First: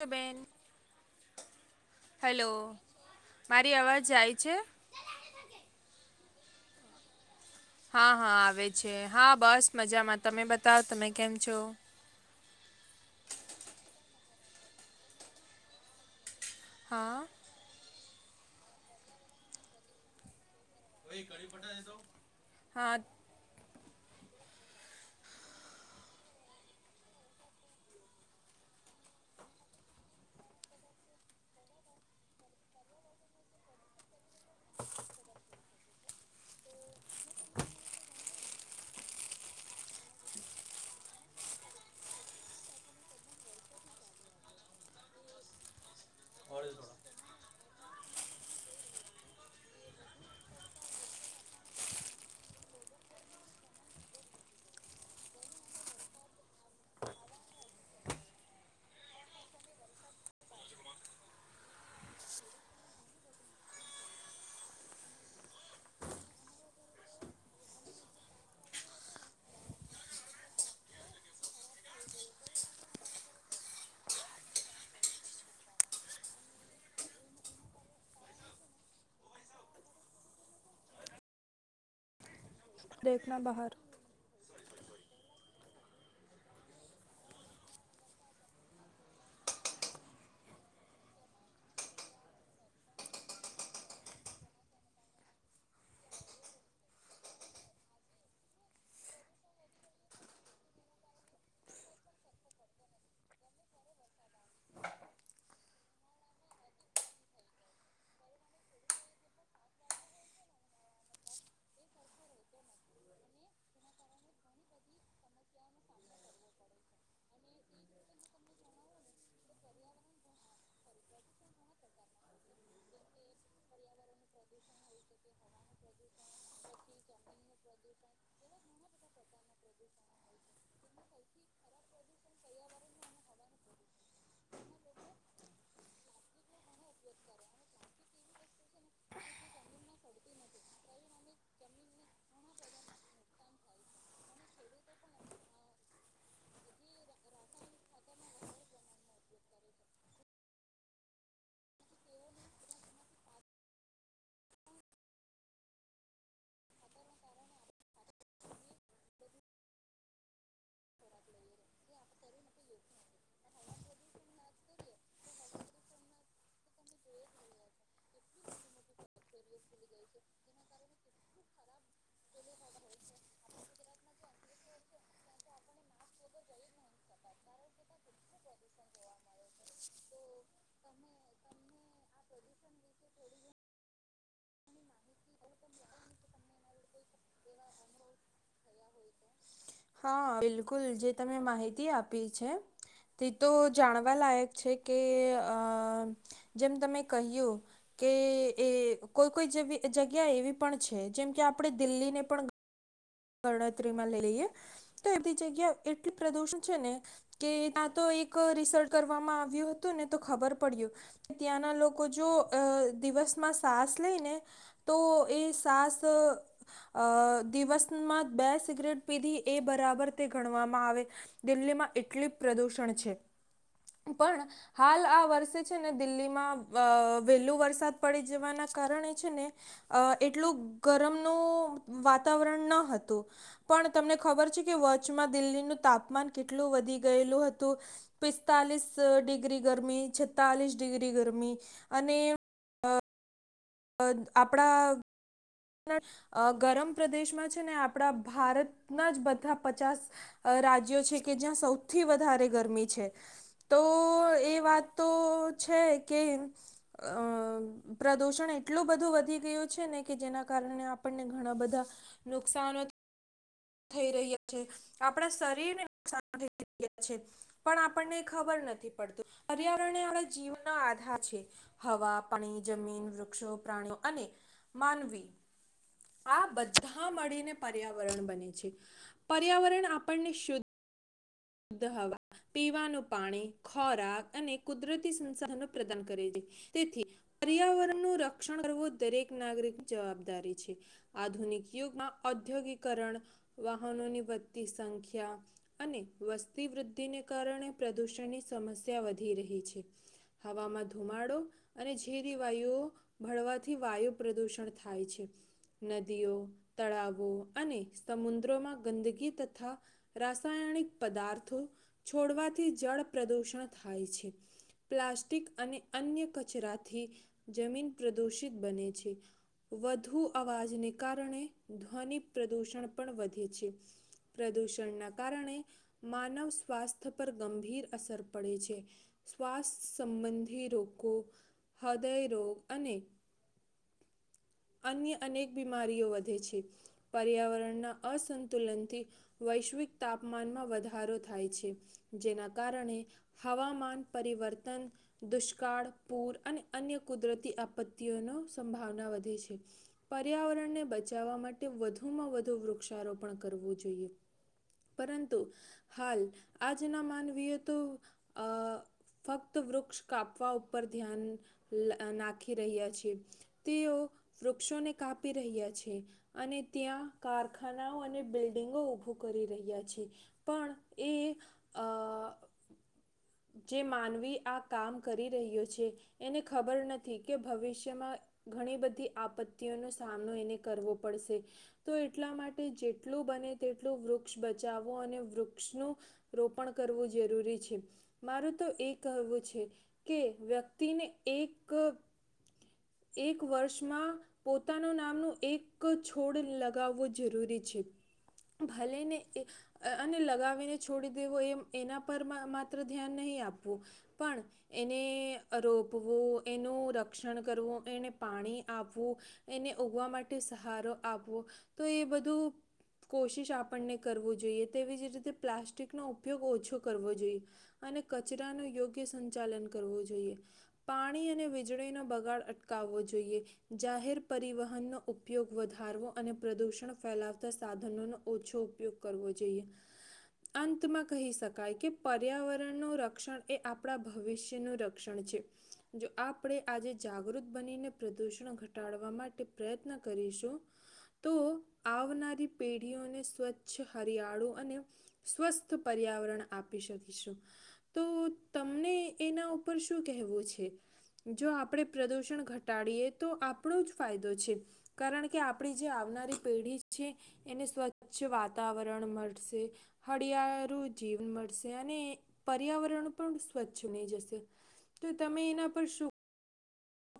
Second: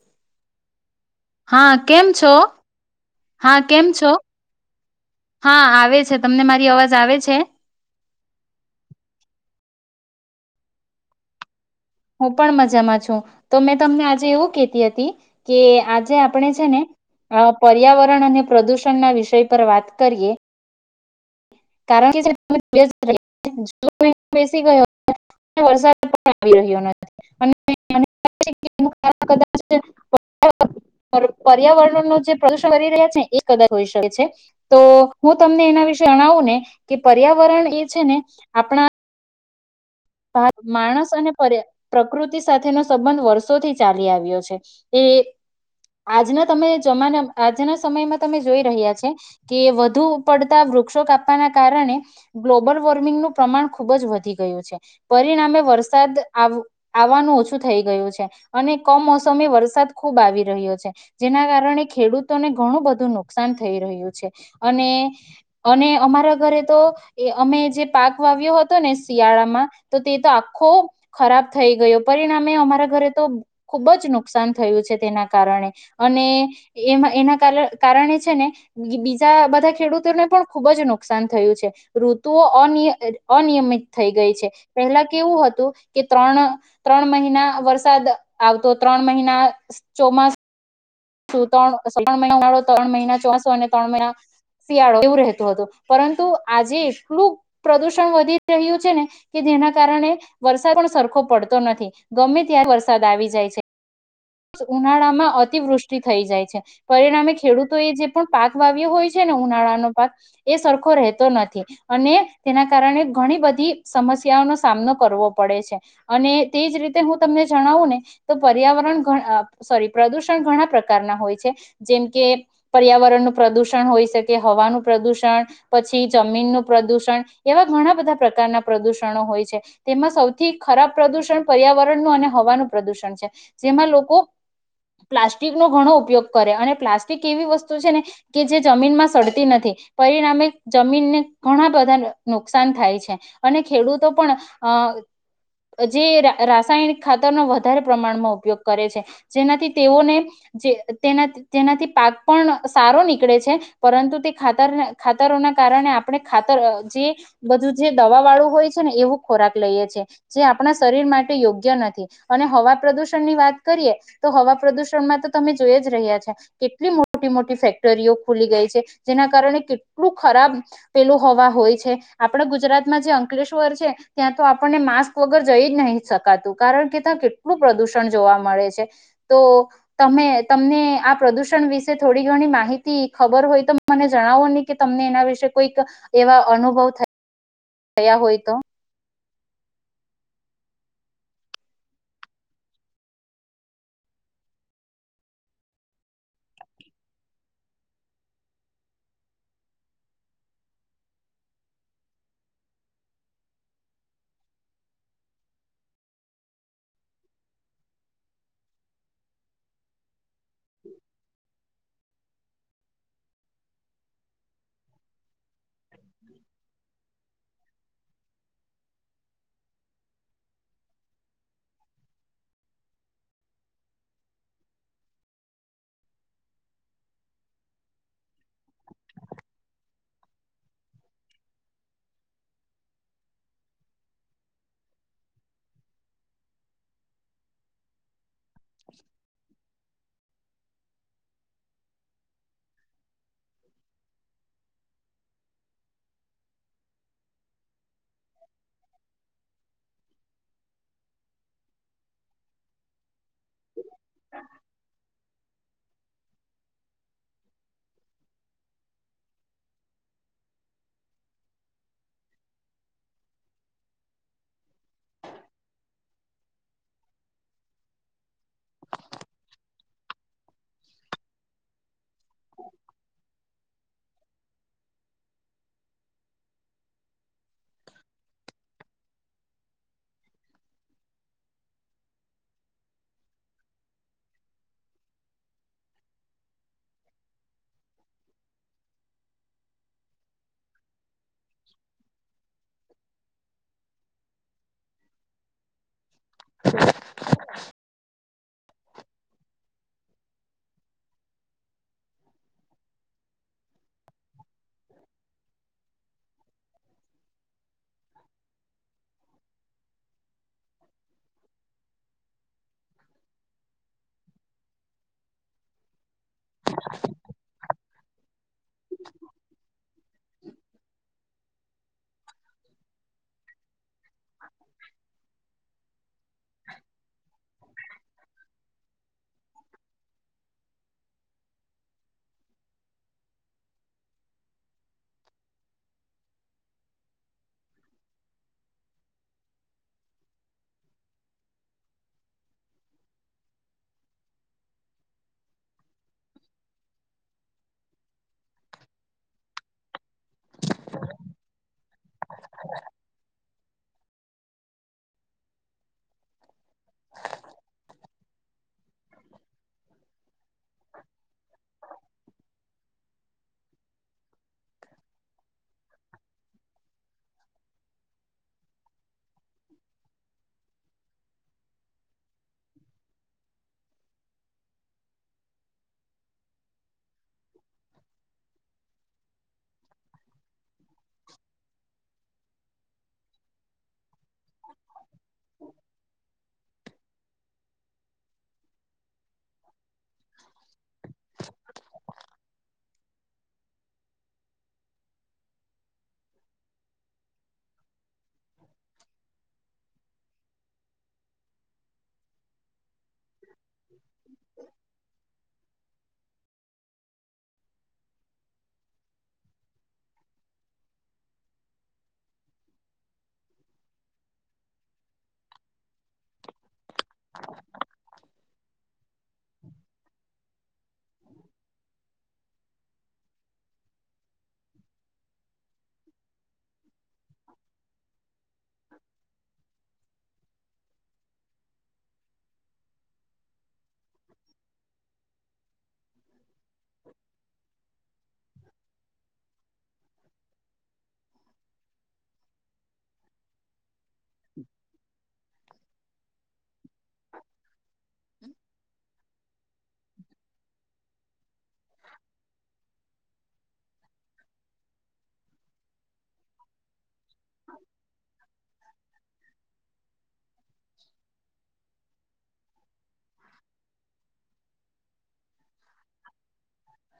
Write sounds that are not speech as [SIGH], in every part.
તો બેન. હા કેમ છો, હેલો હા મારી કેમ અવાજ છો, જાય છે હા આવે છે. તમને મારી અવાજ આવે છે? હા હા આવે છે હા બસ મજામાં તમે બતાવ તમે કેમ છો? હું પણ મજામાં છું, તો મેં તમને આજે એવું કતી હતી, કે આજે આપણે છે ને, હા પર્યાવરણ અને પ્રદુષણ ના વિષય પર વાત કરીએ. કારણ કે હા [UNINTELLIGIBLE] બેસી ગયો વરસાદ પણ આવી રહ્યો. [UNINTELLIGIBLE] દાચ પર્યાવરણ ન જે પ્રદર્શન કરી રહ્યા છે, એ કદાચ હોઈ શકે છે તો હું તમને એના વિશે જણાવું ને કે પર્યાવરણ એ છે ને, આપણા માણસ અને પ્રકૃતિ સાથેનો સંબંધ વર્ષોથી ચાલી આવ્યો છે, એ આજના તમે જમાના આજના સમયમાં તમે જોઈ રહ્યા છે, કે વધુ પડતા વૃક્ષો કાપવાના કારણે, ગ્લોબલ વોર્મિંગનું પ્રમાણ ખુબ જ વધી ગયું છે. પરિણામે વરસાદ આવવાનું ઓછું થઈ ગયું છે, અને કમ મોસમે વરસાદ ખૂબ આવી રહ્યો છે, જેના કારણે ખેડૂતોને ઘણું બધું નુકસાન થઈ રહ્યું છે, અને અને અમારા ઘરે તો એ અમે જે પાક વાવ્યો હતો ને શિયાળામાં. તો તે તો આખો ખરાબ થઈ ગયો પરિણામે અમારા ઘરે તો ખુબ જ નુકસાન થયું છે તેના કારણે, અને એમાં એના કારણે છે, ને બીજા બધા ખેડૂતોને પણ ખૂબ જ નુકસાન થયું છે, ઋતુઓ અનય દેખના બહાર અનિયમિત થઈ ગઈ છે. પહેલા કેવું હતું, કે ત્રણ ત્રણ મહિના વરસાદ આવતો ત્રણ મહિના ચોમાસ ણિળો ત્રણ મહિના ચોસો અને ત્રણ મહિના શિયાળો એવું રહેતું હતું પરંતુ આજે એટલું પ્રદુષણ વધી રહ્યું છે ને, કે જેના કારણે વરસાદ પણ સરખો પડતો નથી, ગમે ત્યા્યારે વરસાદ આવી જાય છે, ઉનાળામાં અતિવૃષ્ટ થ જાય છે, પરિણામે ખેડૂતો એ જે પણ પાક વાવ્યો હોય છે ને ઉનાળાનો પાક, એ સરખો રહેતો નથી, અને તેના કારણે ઘણી બધી સમસ્યાઓનો સામનો કરવો પડે છે, અને તેજ રીતે હું તમને જણાવું ને, તો પર્યાવરણ સોરી પ્રદુષણ ઘણા પ્રકારના હોય છે, જેમ કે પર્યાવરણનું પ્રદુષણ હોય શકે હવાનું પ્રદુષણ, પછી જમીનનું પ્રદુષણ, એવા ઘણા બધા પ્રકારના પ્રદુષણો હોય છે, તેમાં સૌથી ખરાબ પ્રદુષણ પર્યાવરણનું અને હવાનું પ્રદુષણ છે. જેમાં લોકો પ્લાસ્ટ નો ઘણો ઉપયોગ કરે અને પ્લાસ્ટિક એવી વસ્તુ છે ને, કે જે જમીન માં સડતી નથી, પરિણામે જમીનને ઘણા બધા નુકસાન થાય છે, અને ખેડૂતો પણ, અ જે રાસાયણિક ખાતર ન વધારે પ્રમાણ ઉપયોગ કરે છે, જેનાથી તેઓને જે તેના તેનાથી પાક પણ સારો નીકળે છે, પરંતુ તે ખાતર ખાતરોના કારણે આપણે ખાતર જે બધું જે દવા વાળું હોય છે ને એવો ખોરાક લઈએ છે, જે આપણા શરીર માટે યોગ્ય નથી, અને હવા પ્રદુષણ ની વાત કરીએ, તો હવા પ્રદૂષણમાં તો તમે જોઈ જ રહ્યા છે, કેટલી મોટી મોટી ફેક્ટરીઓ ખુલી ગઈ છે. જેના કારણે કેટલું ખરાબ પેલું હવા હોય છે, આપણા ગુજરાતમાં જે અંકલેશ્વર છે, ત્યાં તો આપણને માસ્ક વગર જઈ જ નહી શકાતું કારણ કે ત્યાં કેટલું પ્રદુષણ જોવા મળે છે, તો તમે તમને આ પ્રદુષણ વિશે થોડી ઘણી માહિતી ખબર હોય તો [UNINTELLIGIBLE] જણાવોને કે તમને એના વિશેે કોઈક એવા અનુભવ થાય થયા હોય તો? હા, બિલકુલ જે તમે માહિતી આપી છે તે તો જાણવા લાયક છે, કે અહ જેમ તમે કહ્યું કે એ કોઈ કોઈવી જેવી જગ્યા એવી પણ છે, જેમ કે આપણે દિલ્હીને પણ ગણતરીમાં લઈ લઈએ તો એધી જગ્યા એટલી પ્રદુષણ છે ને કે ત્યા તો એક રિસર્ચ કરવામાં આવ્યું હતું ને તો ખબર પડ્યું, કે ત્યાંના લોકો જો દિવસમાં સાસ લઈ ને તો એ સાસ દિવસ બે સિગરેટ પીધી એ બરાબર તે ગણવામાં આવે, દિલ્હીમાં એટલી પ્રદુષણ છે. પણ હાલ આ વર્ષે છે ને દિલ્હીમાં વહેલો વરસાદ પડી જવાના કારણે છે ને એટલું ગરમનું વાતાવરણ ન હતું, પણ તમને ખબર છે કે વચચમાં દિલ્હીનું તાપમાન કેટલું વધી ગયેલું હતું, પિસ્તાલીસ ડિગ્રી ગરમી, છેતાલીસ ડિગ્રી ગરમી અને અહ આપડા ગરમ પ્રદેશમાં છે ને આપડા ભારતના જ બધા પચાસ રાજ્યો છે, કે જ્યાં સૌથી વધારે ગરમી છે. તો એ વાત તો છે કે અહ પ્રદુષણ એટલું બધું વધી ગયું છે ને કે જેના કારણે આપણને ઘણા બધા નુકસાન થઈ રહ્યા છે. આપડા શરીરને નુકસાન થઈ રહ્યા છે, પણ આપણને ખબર નથી પડતું પર્યાવરણ જીવનો આધાર છે. હવા પાણી, જમીન, વૃક્ષો પ્રાણી અને માનવી આ બધા મળીને પર્યાવરણ બને છે. પર્યાવરણ આપણને શુદ્ધ ધ હવા, પીવાનું પાણી, ખોરાક અને કુદરતી સંસાધનો પ્રદાન કરે છે. તેથી પર્યાવરણ નું રક્ષણ કરવું દરેક નાગરિક જવાબદારી છે. આધુનિક યુગમાં ઔદ્યોગિકરણ વાહનોની વધતી સંખ્યા અને વસ્તી વૃદ્ધિને કારણે પ્રદૂષણની સમસ્યા વધી રહી છે. હવામાં ધુમાડો અને ઝેરી વાયુઓ ભળવાથી વાયુ પ્રદુષણ થાય છે. નદીઓ તળાવો અને સમુદ્રો માં ગંદગી તથા રાસાાયણિક પદાર્થો છોડવાથી જળ પ્રદૂષણ થાય છે. પ્લાસ્ટિક અને અન્ય કચરાથી જમીન પ્રદુષિત બને છે. વધુ અવાજને કારણે ધ્વનિ પ્રદુષણ પણ વધે છે. પ્રદુષણના કારણે માનવ સ્વાસ્થ્ય પર ગંભીર અસર પડે છે. શ્વાસ સંબંધી રોગો, હૃદય રોગ અને અન્ય અનેક બીમારીઓ વધે છે. પર્યાવરણના અસંતુલનથી વૈશ્વિક તાપમાનમાં વધા ધારો થાય છે. જેના કારણે હવામાન, પરિવર્તન, દુષ્કાળ, પૂર અને અન્ય કુદરતી આપત્તિઓનો સંભાવના વધે છે. પર્યાવરણને બચાવવા માટે વધુમાં વધુ વૃક્ષારોપણ કરવું જોઈએ, પરંતુ હાલ આજ ના માનવીય તો અ ફક્ત વૃક્ષ કાપવા ઉપર ધ્યાન નાખી રહ્યા છે. તેઓ વૃક્ષોને કાપી રહ્યા છે, અને ત્યાં કારખાનાઓ અને બિલ્ડિંગો ઉભો કરી રહ્યા છે. અહ જે માનવી આ કામ કરી રહ્યો છે, એને ખબર નથી કે ભવિષ્યમાં ઘણી બધી આપત્તિઓનો સામનો એને કરવો પડશે તો એટલા માટે જેટલું બને તેટલું વૃક્ષ બચાવો અને વૃક્ષનું રોપ [UNINTELLIGIBLE] પણ કરવું જરૂરી છે, માર તો એક કહેવું છે કે વ્યક્તિને એક એક વર્ષમાં પોતાનું નામનું એક છોડ લગાવવો જરૂરી છે, ભલેને અને લગાવીને છોડી દેવો એમ એના પર માત્ર ધ્યાન નહીં આપવું, પણ એને રોપવું. એનું રક્ષણ કરવું એને પાણી આપવું એને ઉગવા માટે સહારો આપવો તો એ બધું કોશિશ આપણને કરવું જોઈએ તેવી જ રીતે પ્લાસ્ટિકનો ઉપયોગ ઓછો કરવો જોઈએ અને કચરાનું યોગ્ય સંચાલન કરવું જોઈએ પાણી અને વીજળીનો બગાડ અટકાવવો જોઈએ જાહેર પરિવહનનો ઉપયોગ વધારવો અને પ્રદૂષણ ફેલાવતા સાધનોનો ઓછો ઉપયોગ કરવો જોઈએ અંતમાં કહી શકાય કે પર્યાવરણનું રક્ષણ એ આપણા ભવિષ્યનુંું રક્ષણ છે જો આપણે આજે જાગૃત બનીને પ્રદુષણ ઘટાડવા માટે પ્રયત્ન કરીશું તો આવનારી પેઢીઓને સ્વચ્છ હરિયાળુ અને સ્વસ્થ પર્યાવરણ આપી શકીશું તો તમને એના ઉપર શું કેહેવું છે જો આપણે પ્રદુષણ ઘટાડીએ તો આપણો જ ફાયદો છે કારણ કે આપણી જે આવનારી પેઢી છે એને સ્વચ્છ વાતાવરણ મળશે હળિયાળુ જીવ મળશે અને પર્યાવરણ પણ સ્વચ્છ નહી જશે તો તમે એના પર શું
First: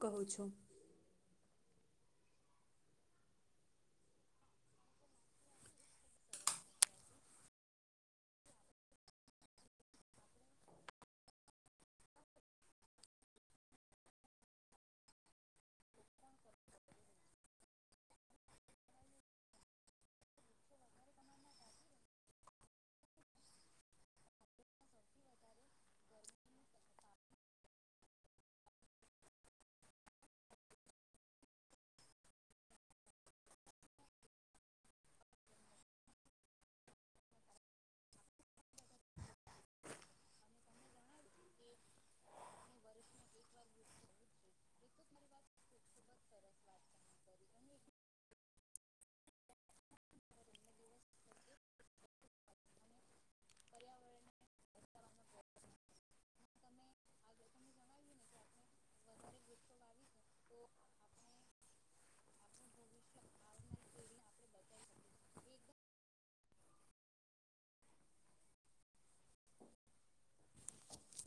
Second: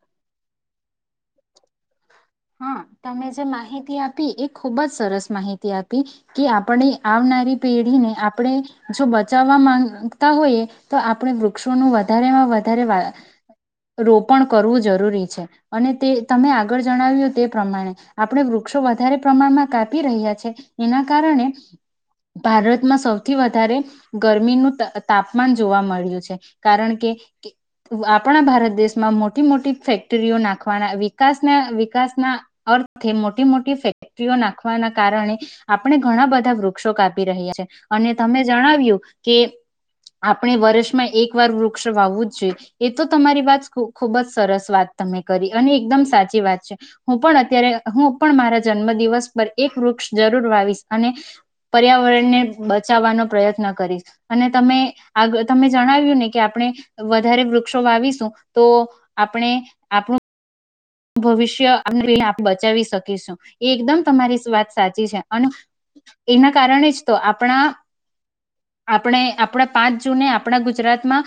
કહો છો હા તમે જે માહિતી આપી એ ખુબ જ સરસ માહિતી આપી કે આપણે આવનારી પેઢીને આપણે જો બચાવવા માંગતા હોઈએ તો આપણે વૃક્ષોનું વધારેમાં વધારે રોપણ કરવું જરૂરી છે અને તે તમે આગળ જણાવ્યું તે પ્રમાણે આપણે વૃક્ષો વધારે પ્રમાણમાં કાપી રહ્યા છે એના કારણે ભારતમાં સૌથી વધારે ગરમીનું તાપમાન જોવા મળ્યું છે કારણ કે આપણા ભારત દેશમાં મોટી મોટી ફેક્ટરીઓ નાખવાના વિકાસના વી વિકાસ ના અર્થે મોટી મોટી ફેક્ટરીઓ નાખવાના કારણે આપણે ઘણા બધા વૃક્ષો કાપી રહ્યા છે અને તમે જણાવ્યું કે આપણે વર્ષમાં એક વાર વૃક્ષ વાવવું જ જોઈએ એ તો તમારી વાત ખુબ જ સરસ વાત તમે કરી અને એકદમ સાચી વાત છે હું પણ અત્યારે હું પણ મારા જન્મ દિવસ પર એક વૃક્ષ જરૂર વાવીશ અને પર્યાવરણને બચાવવાનો પ્રયત્ન કરીશ અને તમે આ તમે જણાવ્યું ને કે આપણે વધારે વૃક્ષો વાવીશું તો આપણે આપણું ભવિષ્ય બચાવી શકીશું એ એકદમ તમારી વાત સાચી છે અને એના કારણે જ તો આપણા આપણે આપણા પાંચ જૂને આપણા ગુજરાતમાં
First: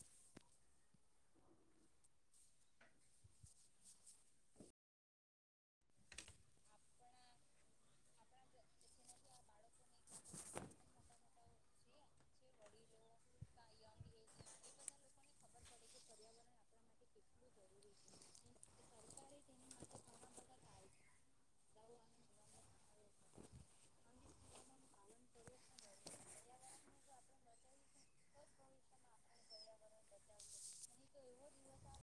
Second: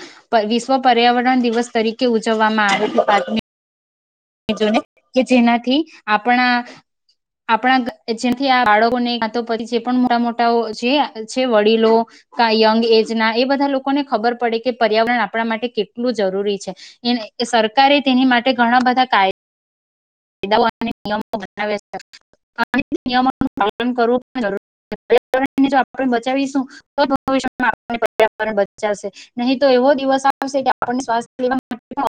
વિશ્વ પર્યાવરણ દિવસ તરીકે ઉજવવામાં આવે છે ને કે જેનાથી આપણા આપણા જેથી આ બાળકોને તો પછી જે પણ મોટા મોટા જે છે વડીલો યંગ એજ ના એ બધા લોકોને ખબર પડે કે પર્યાવરણ આપણા માટે કેટલું જરૂરી છે સરકારે તેની માટે ઘણા બધા કા કાયદાઓ અને નિયમો બનાવ્યા છે અને નિયમ ઓ નું પાલન કરવું બો જરૂરી છે પર્યાવરણ ને આપડે બચાવીશું તોજ ભવિષ્ય મા આપણે પરવરણ બચાવશે નહી તો એવો દિવસ આવશે કે આપને શ્વાસ લેવામા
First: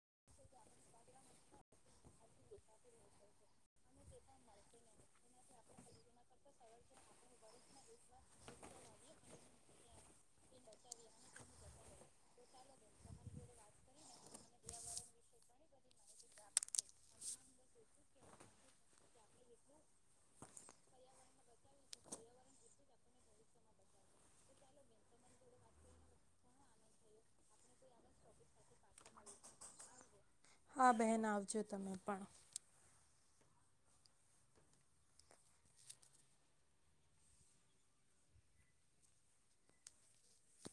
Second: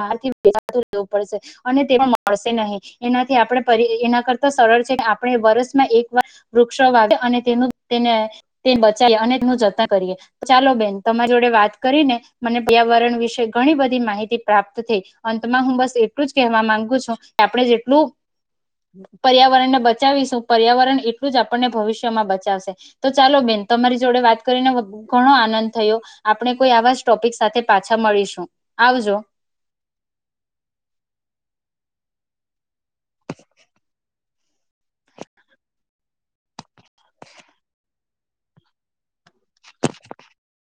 [UNINTELLIGIBLE] [UNINTELLIGIBLE] પડશે અને તે પણ મળશે નહીં એનાથી આપણે ફરી એના કરતા સરળ છે આપણે વરષમાં એક વાર વૃક્ષો વાવી એ અને તેનું તેને બચાવીએ અને તેનું જતન કરીએ ચાલો બેન તમારી જોડે વાત કરીને મને પર્યાવરણ વિશે ઘણી બધી માહિતી પ્રાપ્ત થઈ અંતમાં હું બસ એટલું જ કહેવા માંગુ છું કે આપણે જેટલું પર્યાવરણને બચાવીશું પર્યાવરણ એટલું જ આપણને ભવિષ્યમાં બચાવશે તો ચાલો બેન તમારી જોડે વાત કરીને ઘણો આનંદ થયો આપણે કોઈ આવા જ ટોપિક સાથે પાછા મળીશું આવજો હા બહેન આવજો તમે પણ [INAUDIBLE] [INAUDIBLE]